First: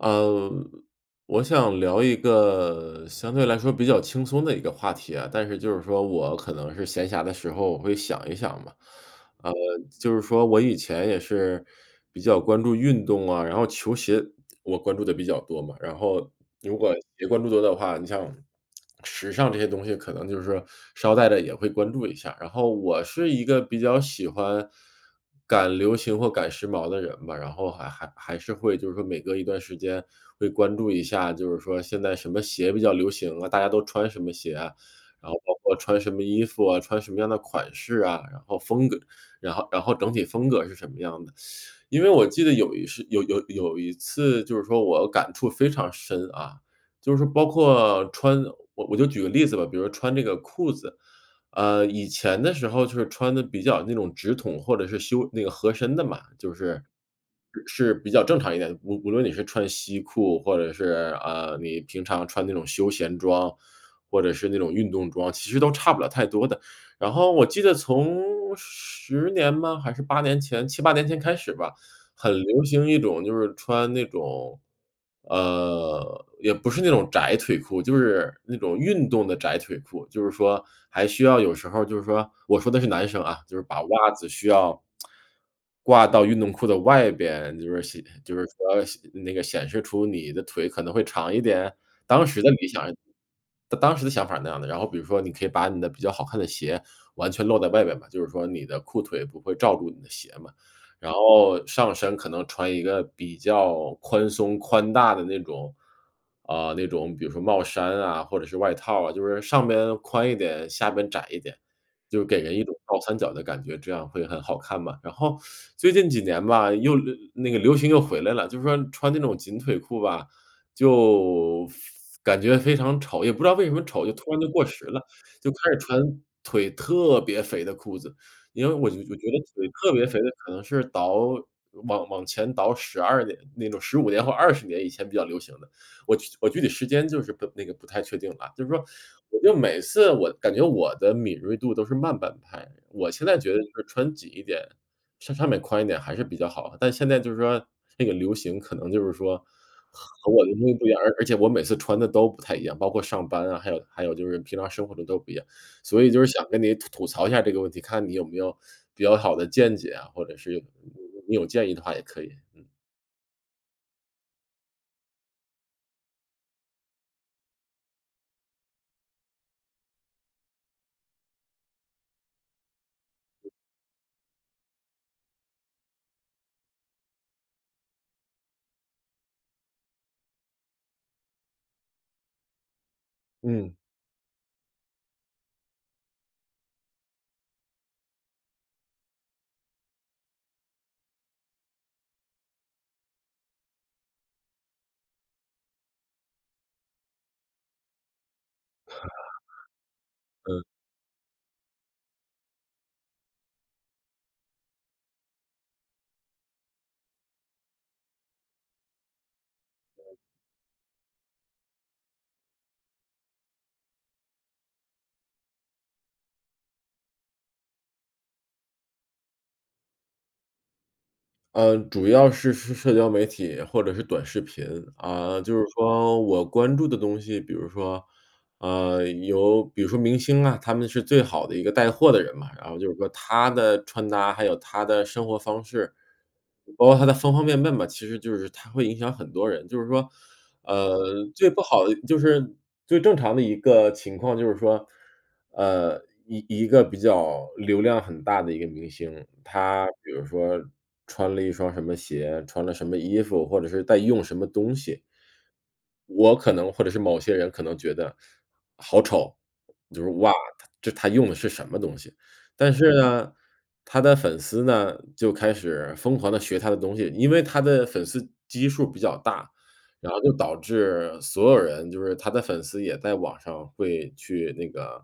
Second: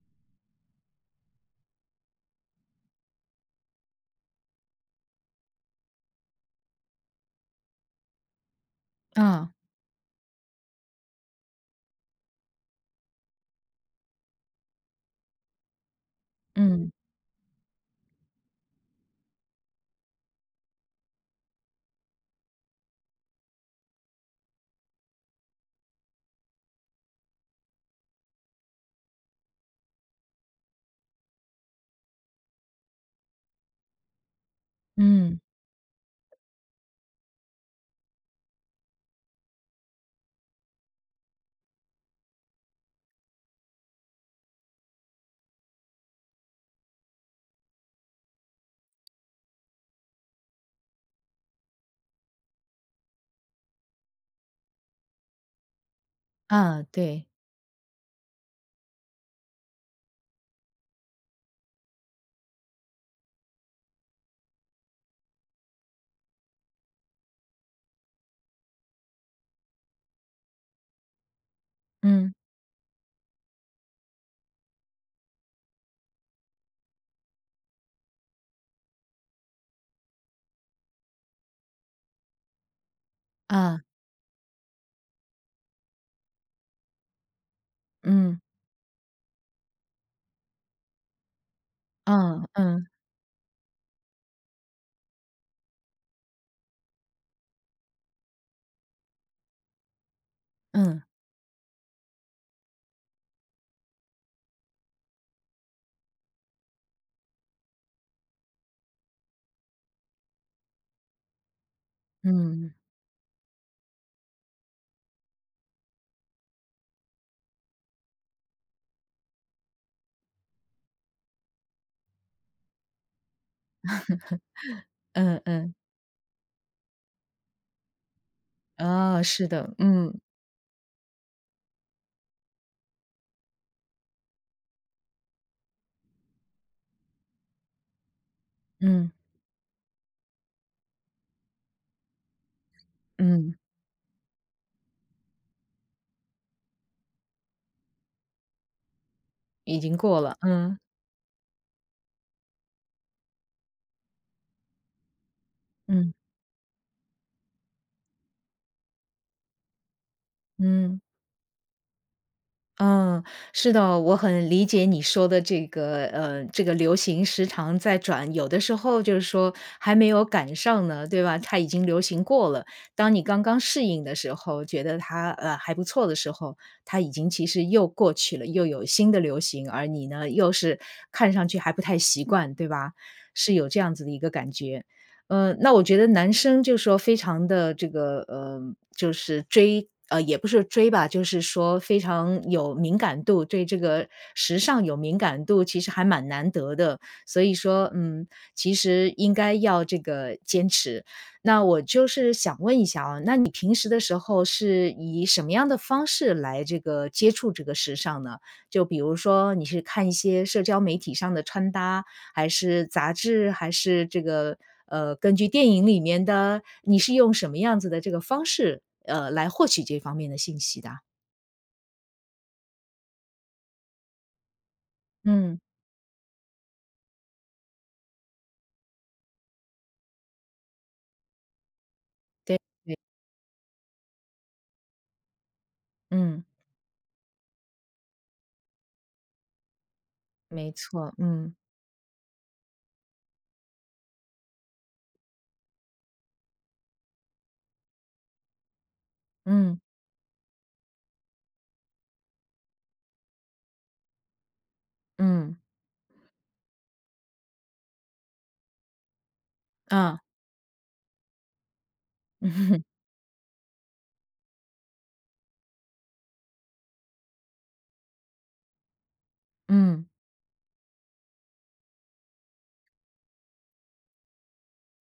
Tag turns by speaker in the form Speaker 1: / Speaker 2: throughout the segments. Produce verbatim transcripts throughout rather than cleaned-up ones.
Speaker 1: 呃，我想聊一个相对来说比较轻松的一个话题啊。但是就是说我可能是闲暇的时候，我会想一想嘛。
Speaker 2: 啊。
Speaker 1: 呃，就是说我以前也是比较关注运动啊，然后球鞋我关注的比较多嘛。然后如
Speaker 2: 嗯。
Speaker 1: 果也关注多的话你像时尚这些东西可能就是捎带着也会关注一下。然后我是一个比较喜欢赶流行或赶时髦的人吧，然后还还还是会就是说每隔一段时间会关注一下，就是说现在什么鞋比较流行啊，大家都穿什么鞋啊，然后
Speaker 2: 嗯。
Speaker 1: 包括穿什么衣服啊，穿什么样的款式啊，然后风格然后然后整体风格是什么样的。因为我记得有一事有有有一次就是说我感触非常深，啊，就是说包括穿我我就举个例子吧，比如说穿这个裤子。呃，以前的时候就是穿得比较那种直筒或者是修那个合身的嘛，就
Speaker 2: 啊，
Speaker 1: 是
Speaker 2: 对。
Speaker 1: 是比较正常一点，无无论你是穿西裤或者是，呃，你平常穿那种休闲装，或者是那种运动装，其实都差不了太多的。然后我记得从十年吗？还是八年前七八年前开始吧，很
Speaker 2: 嗯。
Speaker 1: 流行一种就是穿那种呃，也不是那种窄腿裤，就是那种运动的窄腿裤。就是说还需要有时候儿就是说我说的是男生啊，就是把
Speaker 2: 啊。
Speaker 1: 袜子需要 挂到运动裤的外边。就是说显就
Speaker 2: 嗯。
Speaker 1: 是说显那个显示出你的腿可能会长一点。当时
Speaker 2: 嗯，
Speaker 1: 的理
Speaker 2: 嗯。
Speaker 1: 想当当时的想法儿那样的，然后比如说你可以把你的比较好看的鞋完全露在外面嘛，就是说你的裤腿不会罩住你的鞋嘛，
Speaker 2: 嗯。
Speaker 1: 然后上身可能穿一个比较宽松、宽大的那种呃，那种比如说帽衫啊或者是外套啊，就是上边宽一点，下边窄一点，就给人一
Speaker 2: 嗯。
Speaker 1: 种倒三角的感觉，这样会很好看嘛。然后 最近几年吧，又流那个流行又回来了，就是说穿那种紧腿裤吧，就非感觉非常丑。也不知道为什么丑，就突然就过 时了，
Speaker 2: 嗯，
Speaker 1: 就开
Speaker 2: 嗯。
Speaker 1: 始穿腿特别肥的裤子。因为我就我
Speaker 2: 啊，
Speaker 1: 觉得
Speaker 2: 是
Speaker 1: 腿
Speaker 2: 的，
Speaker 1: 特别
Speaker 2: 嗯。
Speaker 1: 肥的可能是倒往往前倒十二年那种十五年或二十年以前比较流行的，我具我具体时间就是不那个不太确定了。就是说，
Speaker 2: 嗯。
Speaker 1: 我就每次我感觉我的敏锐度都是慢半拍，我现在觉
Speaker 2: 嗯。
Speaker 1: 得就是穿紧一点，上上面宽一点还是比较好的。但现在就是说这个流行可能就是说
Speaker 2: 已经过
Speaker 1: 和
Speaker 2: 了，
Speaker 1: 我的东西
Speaker 2: 嗯。
Speaker 1: 不一样，而而且我每次穿的都不太一样，包括上班啊，还有还有就是平常生活的都不一样。所以
Speaker 2: 嗯。
Speaker 1: 就是想跟你吐吐槽一下这个问题，看你有没有比较好的见解啊，或者是有
Speaker 2: 嗯。
Speaker 1: 你有建议的话也可以，嗯。
Speaker 2: 嗯，是的，我很理解你说的这个，呃，这个流行时常在转，有的时候就是说还没有赶上呢，对吧，它已经流行过了。当你刚刚适应的时候，觉得它，呃，还不错的时候，它已经其实又过去了，又有新的流行。而你呢，又是看上去还不太习惯，对吧。是有
Speaker 1: 嗯。
Speaker 2: 这样子的一个感觉。呃，那我觉得男生就是说非常地这个呃，就是追呃，也不是追吧，就是说非常有敏感度对这个时尚有敏感度，其实还蛮难得的。所以说，嗯，其实应该要这 个
Speaker 1: 嗯。
Speaker 2: 坚持。那我就是想问一下哦，那你平时的时候是以什么样的方式来这个接触这个时尚呢？就比如说你是看一
Speaker 1: 嗯。
Speaker 2: 些社交媒体上的穿搭，还是杂志，还是这个呃，根据电影里面的？你是用什么样子的这个方式，呃，来获取这方面的信息的？
Speaker 1: 呃，主要是是社交媒体或者是短视频。啊，就
Speaker 2: 嗯。
Speaker 1: 是说我关注的东西，比如说，呃，有比如说明星啊，他们是最好的一个带货的人嘛。
Speaker 2: 对
Speaker 1: 然后就
Speaker 2: 对。
Speaker 1: 是说他的穿搭，还有他的生活方式，
Speaker 2: 嗯。
Speaker 1: 包括他的方方面面嘛，其实就是他会影响很多人。就是说，
Speaker 2: 没
Speaker 1: 呃，
Speaker 2: 错，
Speaker 1: 最
Speaker 2: 嗯。
Speaker 1: 不好的就是最正常的一个情况就是说，呃，一一个比较流量很大的一个明星，
Speaker 2: 嗯。
Speaker 1: 他比如说穿了一双什么鞋，穿了什么衣服，或者是在用什么东西
Speaker 2: 嗯。
Speaker 1: 我可能或者是某些人可能觉得，好丑，就是：
Speaker 2: 啊。
Speaker 1: “哇，他这他用的是什么东西。”但 是呢，他的粉丝呢，就开始疯狂地学他的东西，因为他的粉丝基数比较大。
Speaker 2: 嗯。
Speaker 1: 然后就导致所有人，就是他的粉丝也在网上会去那个，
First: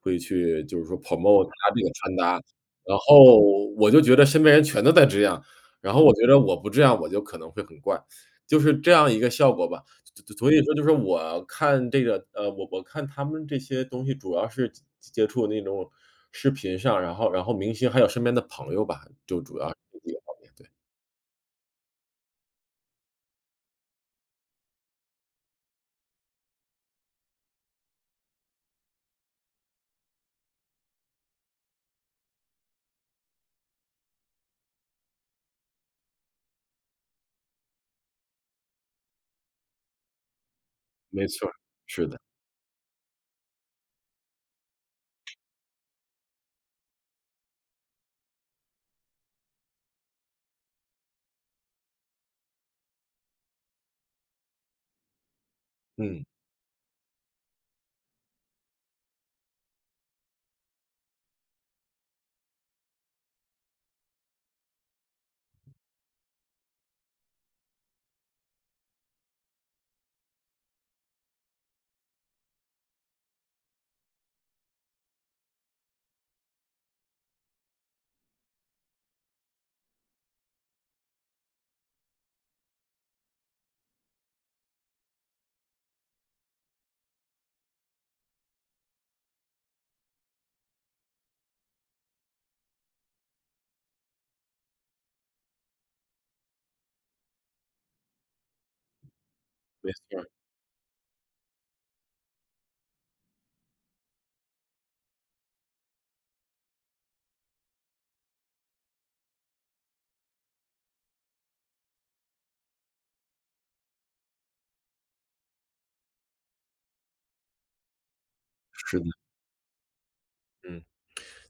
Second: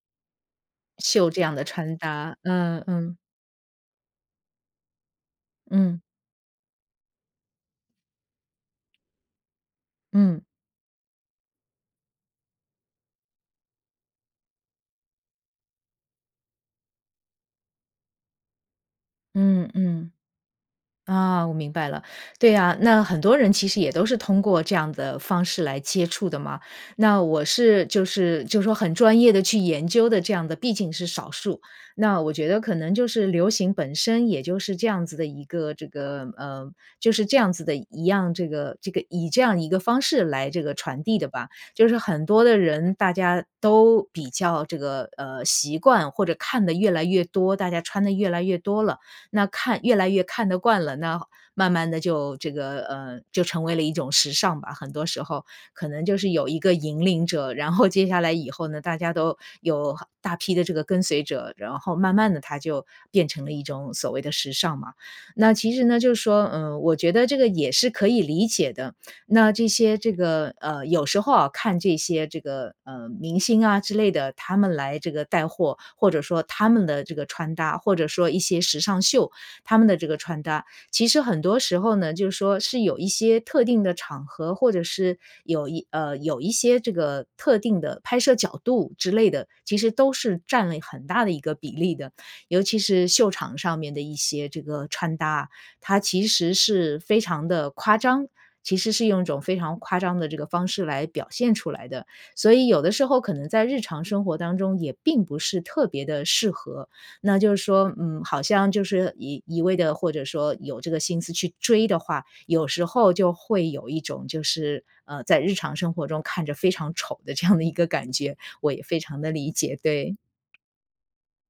Speaker 1: 会去，就是说
Speaker 2: 秀这
Speaker 1: promote
Speaker 2: 样的
Speaker 1: 他这个
Speaker 2: 穿
Speaker 1: 穿搭。
Speaker 2: 搭，嗯，
Speaker 1: 然
Speaker 2: 嗯。
Speaker 1: 后我就觉得身边人全都在这样，然
Speaker 2: 嗯。
Speaker 1: 后我觉得我不这样，我就可能会很怪，就是这样一个效果吧。所所
Speaker 2: 嗯。
Speaker 1: 所以说就说我看这个，呃，我我看他们这些东西主要是接接接触那种视频上，然后然后明星还有身边的朋友吧，就主
Speaker 2: 嗯
Speaker 1: 要是
Speaker 2: 嗯。
Speaker 1: 这个方面，对。
Speaker 2: 啊，我明白了。对啊，那很多人其实也都是通过这样的方式来接触的嘛，那我是就是就是说很专业地去研究的这样的毕竟是少数。那我觉得可能就是流行本身也就是这样子的一个这个呃，就是这样子的一样，这个这个以这样一个方式来这个传递
Speaker 1: 没
Speaker 2: 的
Speaker 1: 错
Speaker 2: 吧。
Speaker 1: 儿，
Speaker 2: 就是
Speaker 1: 是的。
Speaker 2: 很多的人大家都比较这个，呃，习惯或者看得越来越多，大家穿得越来越多了，那看越来越看得惯了，那慢慢地就这个呃，就成为了一种时尚吧。很多时候，可能就
Speaker 1: 嗯。
Speaker 2: 是有一个引领者，然后 接下来以后呢，大家都有大批的这个跟随者，然后慢慢地它就变成了一种所谓的时尚嘛。那其实呢就是说，呃，我觉得这个也是可以理解的，那这些这个呃，有时候啊，看这些这个，呃，明星啊之类的，他们来这个带货，或者说他们的这个穿搭，或者说一些时尚秀，他们的这个穿搭，其实很多时候呢，就是说是有一些特定的场合，或者是有一呃，有一些这个特定的拍摄角度之类的，其实都是占了很大的一个比例的。尤其是秀场上面的一些这个穿搭，它其实是非常地夸张，其实是用一种非常
Speaker 1: 没
Speaker 2: 夸
Speaker 1: 错
Speaker 2: 张
Speaker 1: 儿。
Speaker 2: 的这个方式来表现出来的，所以有的时候可能在日常生活当中也并不是特别地适合。那就是说，嗯，好像就是一一味地或者说有这个心思去追的话，有时候就会有一种就是，呃，在日常生活中看着非常丑的这样的一个感觉，我也非
Speaker 1: 是的。
Speaker 2: 常地理解，对。
Speaker 1: 嗯，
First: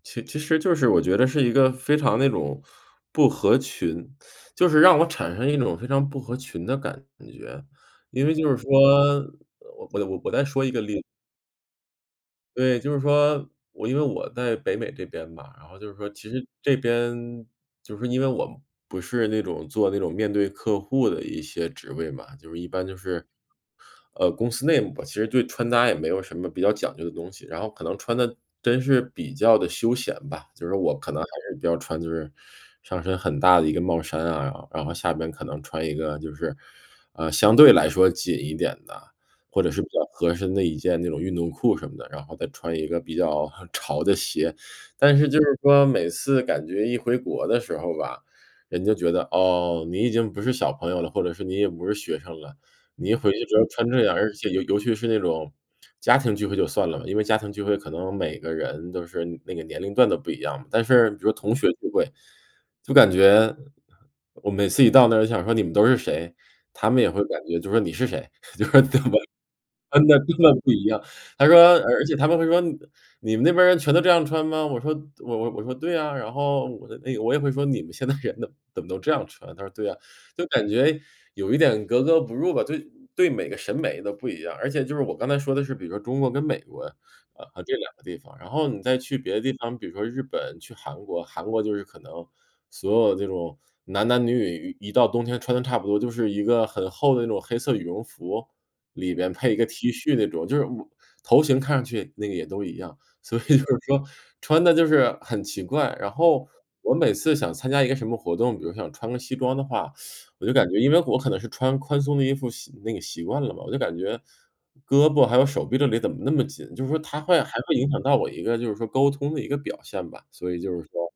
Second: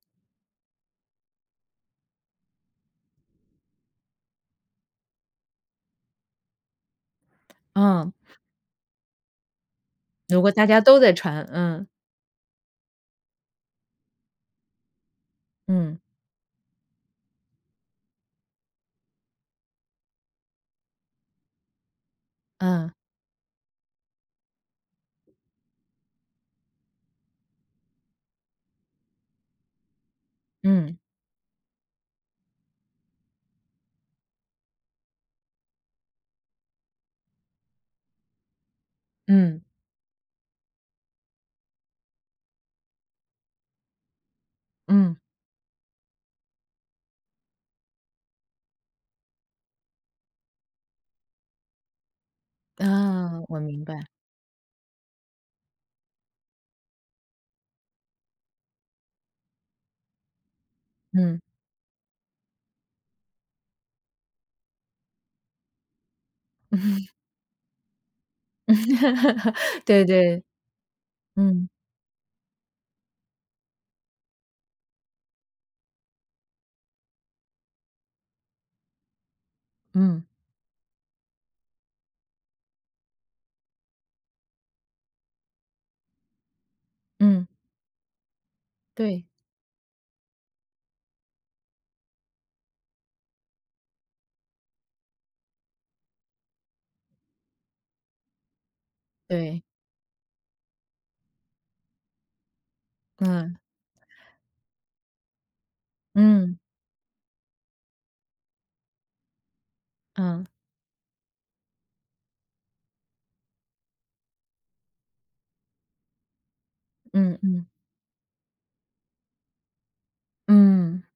Speaker 1: 其其实就是我觉得是一个非常那种，不合群，就是让我产生一种非常不合群的感觉，
Speaker 2: 嗯。
Speaker 1: 因为就是说我我我我
Speaker 2: 如
Speaker 1: 再
Speaker 2: 果
Speaker 1: 说
Speaker 2: 大
Speaker 1: 一
Speaker 2: 家
Speaker 1: 个例
Speaker 2: 都
Speaker 1: 子。
Speaker 2: 在穿，嗯。
Speaker 1: 对，就是说，我因为我在北美这边嘛。然后就是
Speaker 2: 嗯。
Speaker 1: 说其实这边，就是说因为我不是那种做那种面对客户的一些职位嘛。就是一般
Speaker 2: 嗯。
Speaker 1: 就是，呃，公司内部吧，其实对穿搭也没有什么比较讲究的东西。然后可能穿得，真是比较地休闲吧。就是说
Speaker 2: 嗯。
Speaker 1: 我可能还是要穿就是上身很大的一个帽衫啊，然然后下边可能穿一个就是，呃，相对来说紧一点的，
Speaker 2: 嗯。
Speaker 1: 或者是比较合身的一件那种运动裤什么的。然后再穿一个比较很潮的鞋。但
Speaker 2: 嗯。
Speaker 1: 是就是说每次感觉一回国的时候吧，人就觉得，哦，你已经不是小朋友了，或者是你也不是学生了。你一回
Speaker 2: 嗯，
Speaker 1: 去
Speaker 2: 我
Speaker 1: 之后
Speaker 2: 明
Speaker 1: 穿
Speaker 2: 白。
Speaker 1: 这样，而且尤尤其是那种家庭聚会就算了，因为家庭聚会可能每个人都是那个年龄段都不一样嘛。但是，比如
Speaker 2: 嗯。
Speaker 1: 同学聚会，就感觉，我每次一到那儿想说：“你们都是谁？”他们也 会感觉就说：“你是谁？” 就
Speaker 2: 嗯，
Speaker 1: 是特么
Speaker 2: 对
Speaker 1: 穿得根
Speaker 2: 对。
Speaker 1: 本不一样。他说
Speaker 2: 嗯。
Speaker 1: 而而且他们会说：“你你们那边人全都这样穿吗？”我说我我我说：“对啊”，然后，我的那个我也会说：“你们现在人都怎么都这样穿？”他说：“对啊”。
Speaker 2: 嗯。
Speaker 1: 就感觉有一点格格不入吧对对每个审美都不一样。而且就是我刚才说的是，比如说中国跟美国，呃，
Speaker 2: 嗯。
Speaker 1: 呃，这两个地方。然后你再去
Speaker 2: 对。
Speaker 1: 别的地方，比如说日本，去韩国，韩国就是可能，所有这种，男男女女一到冬天穿的差不多，就是一个很厚的那种黑色羽绒服，里边配一
Speaker 2: 对。
Speaker 1: 个 T 恤那种就是我头型看上去那个也都一样。所以就
Speaker 2: 嗯。
Speaker 1: 是说，穿得就是很奇怪。然后，
Speaker 2: 嗯。
Speaker 1: 我每次想参加一个什么活动，比如想穿个西装的话，我
Speaker 2: 嗯。
Speaker 1: 就感觉因为我可能是穿宽松的衣服习那个习惯了嘛，我就感觉胳膊还有手臂这里怎么那么紧？就是说它会
Speaker 2: 嗯
Speaker 1: 还
Speaker 2: 嗯。
Speaker 1: 会影响到我一个就是说沟通的一个表现吧。所以就是
Speaker 2: 嗯。
Speaker 1: 说，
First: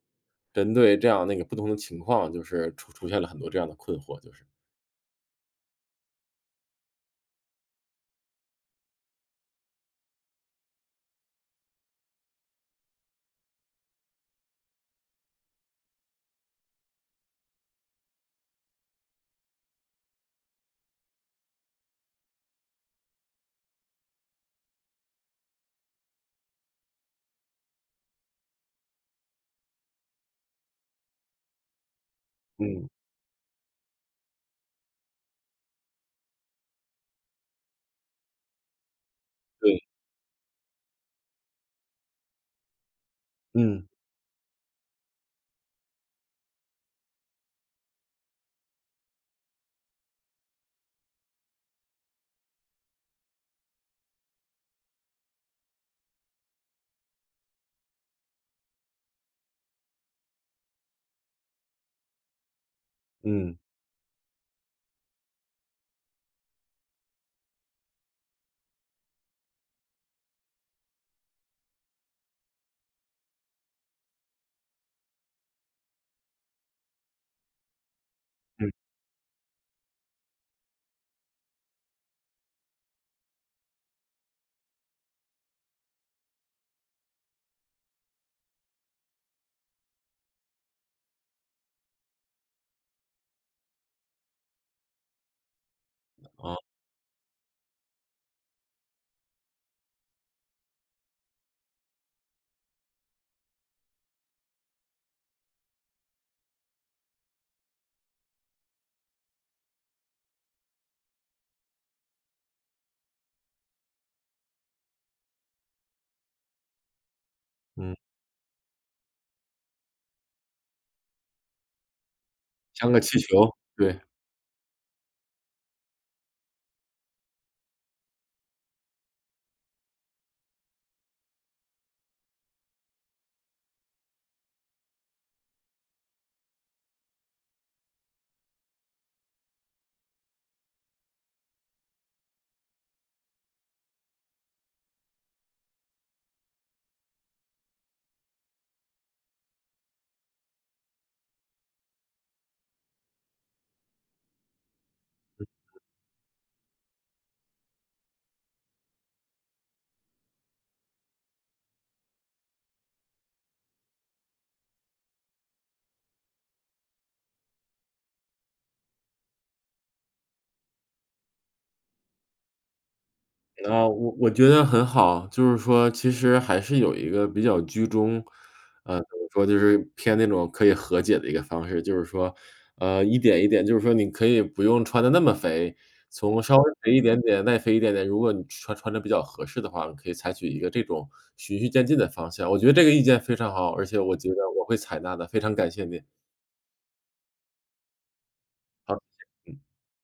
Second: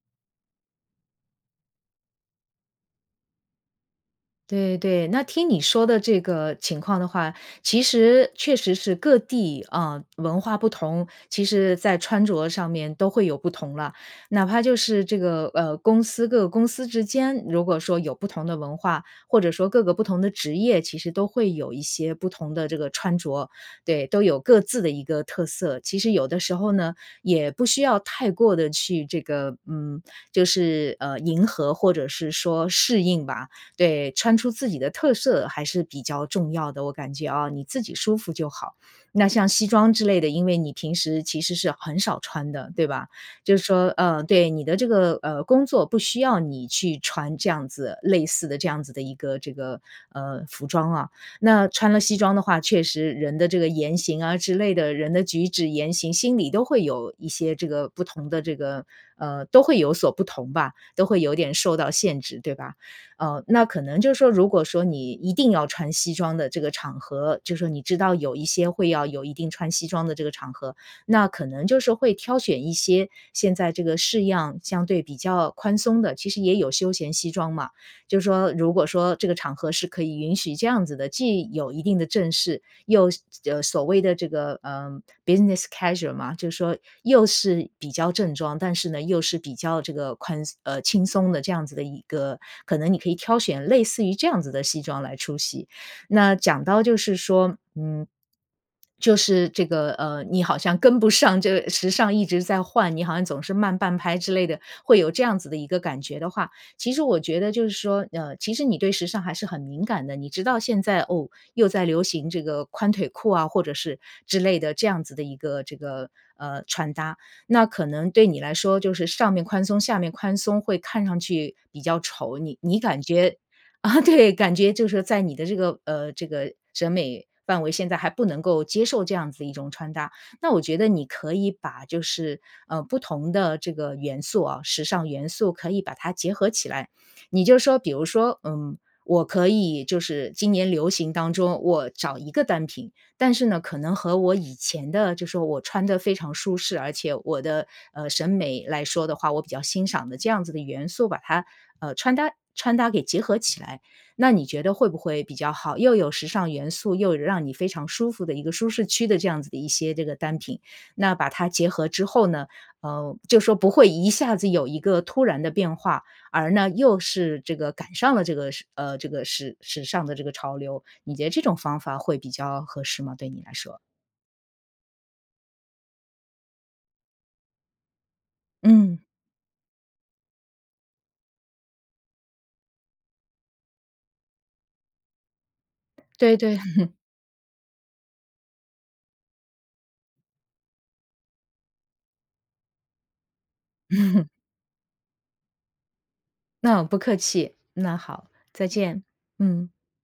Speaker 1: 针对这样那个不同的情况，就是出出现了很多这样的困惑，就是。
Speaker 2: 对对，那听你说的这个情况的话，其实确实是各地，呃，文化不同，其实在穿着上面都会有不同了。哪怕就是，这个，呃，公司各个公司之间，如果说有不同的文化，或者说各个不同的职业，其实都会有一些不同的这个穿着。对，都有各自的一个特色。其实有的时候呢，也不需要太过地去这个，嗯，就是，呃，迎合或者是说
Speaker 1: 嗯。
Speaker 2: 适应吧。对，穿出自己的特色还是比较重要的，我感觉啊，你自己舒服就好。那像西
Speaker 1: 对。
Speaker 2: 装之类的，因为你平时其实是很少穿的，对吧？就是
Speaker 1: 嗯。
Speaker 2: 说，呃对，你的这个，呃，工作不需要你去穿这样子类似的这样子的一个这个，呃，服装啊。那穿了西装的话，确实人的这个言行啊之类的人的举止言行，心里都会有一些这个不同的这个呃，都会有所不同吧，都会有点受到限制，对吧？呃，
Speaker 1: 嗯。
Speaker 2: 那可能就是说如果说你一定要穿西装的这个场合，就说你知道有一些会要有一定穿西装的这个场合，那可能就是会挑选一些，现在这个式样相对比较宽松的其实也有休闲西装嘛。就说
Speaker 1: 嗯。
Speaker 2: 如果说这个场合是可以允许这样子的，既有一定的正式，又是呃，所谓的这个，呃，business casual 嘛，就说，又是比较正装，但是呢，又是比较这个宽松呃，轻松的这样子的一个可能你可以挑选类似于这样子的西装来出席。那
Speaker 1: 哦。
Speaker 2: 讲到就是说，嗯就是这个，呃，你好像跟不上这个时尚一直在换，你好像总是慢半拍之类的，会有这样子的一个感觉的话。其实我觉得就是说，呃，其实你对时尚还是很敏感的，你知道现在，哦，又在流行这个，宽腿裤啊，或者是之类的这样子的一个这个，呃，穿搭。那可
Speaker 1: 嗯。
Speaker 2: 能对你来说就是上面宽松，下面宽松，会看上去比较丑。你你
Speaker 1: 像个
Speaker 2: 感
Speaker 1: 气
Speaker 2: 觉
Speaker 1: 球，对。
Speaker 2: 对，感觉就是在你的这个，呃，这个审美范围现在还不能够接受这样子的一种穿搭。那我觉得你可以把就是，呃，不同的这个元素啊时尚元素可以把它结合起来。你就说，比如说，嗯，我可以就是，今年流行当中我找一个单品，但是呢，可能和我以前的就说我穿得非常舒适，而且我的，呃，审美来说的话，我比较欣赏的这样子的元素，把它，呃，穿搭穿搭给结合起来。那你觉得会不会比较好？又有时尚元素，又让你非常舒服的一个舒适区的这样子的一些这个单品。那把它结合之后呢，呃，就说不会一下子有一个突然的变化，而呢，又是这个赶上了这个，时呃，这个时时尚的这个潮流。你觉得这种方法会比较合适吗？对你来说。
Speaker 1: 啊，我我觉得很好。就是说其实还是有一个比较居中
Speaker 2: 嗯。
Speaker 1: 呃，怎么说就是，偏那种可以和解的一个方式。就是说，呃，一点一点就是说，你可以不用穿得那么肥，
Speaker 2: 对
Speaker 1: 从
Speaker 2: 对。
Speaker 1: 稍微肥 一点点耐肥一点点，如果你穿穿得比较合适的话，你可以采取一个这种，循序渐进的方向。我觉得这个意见非常好，而且我 觉得我会采纳的，非常感谢你。
Speaker 2: 那不客气，那好，再
Speaker 1: 好，
Speaker 2: 见，
Speaker 1: 嗯。
Speaker 2: 嗯。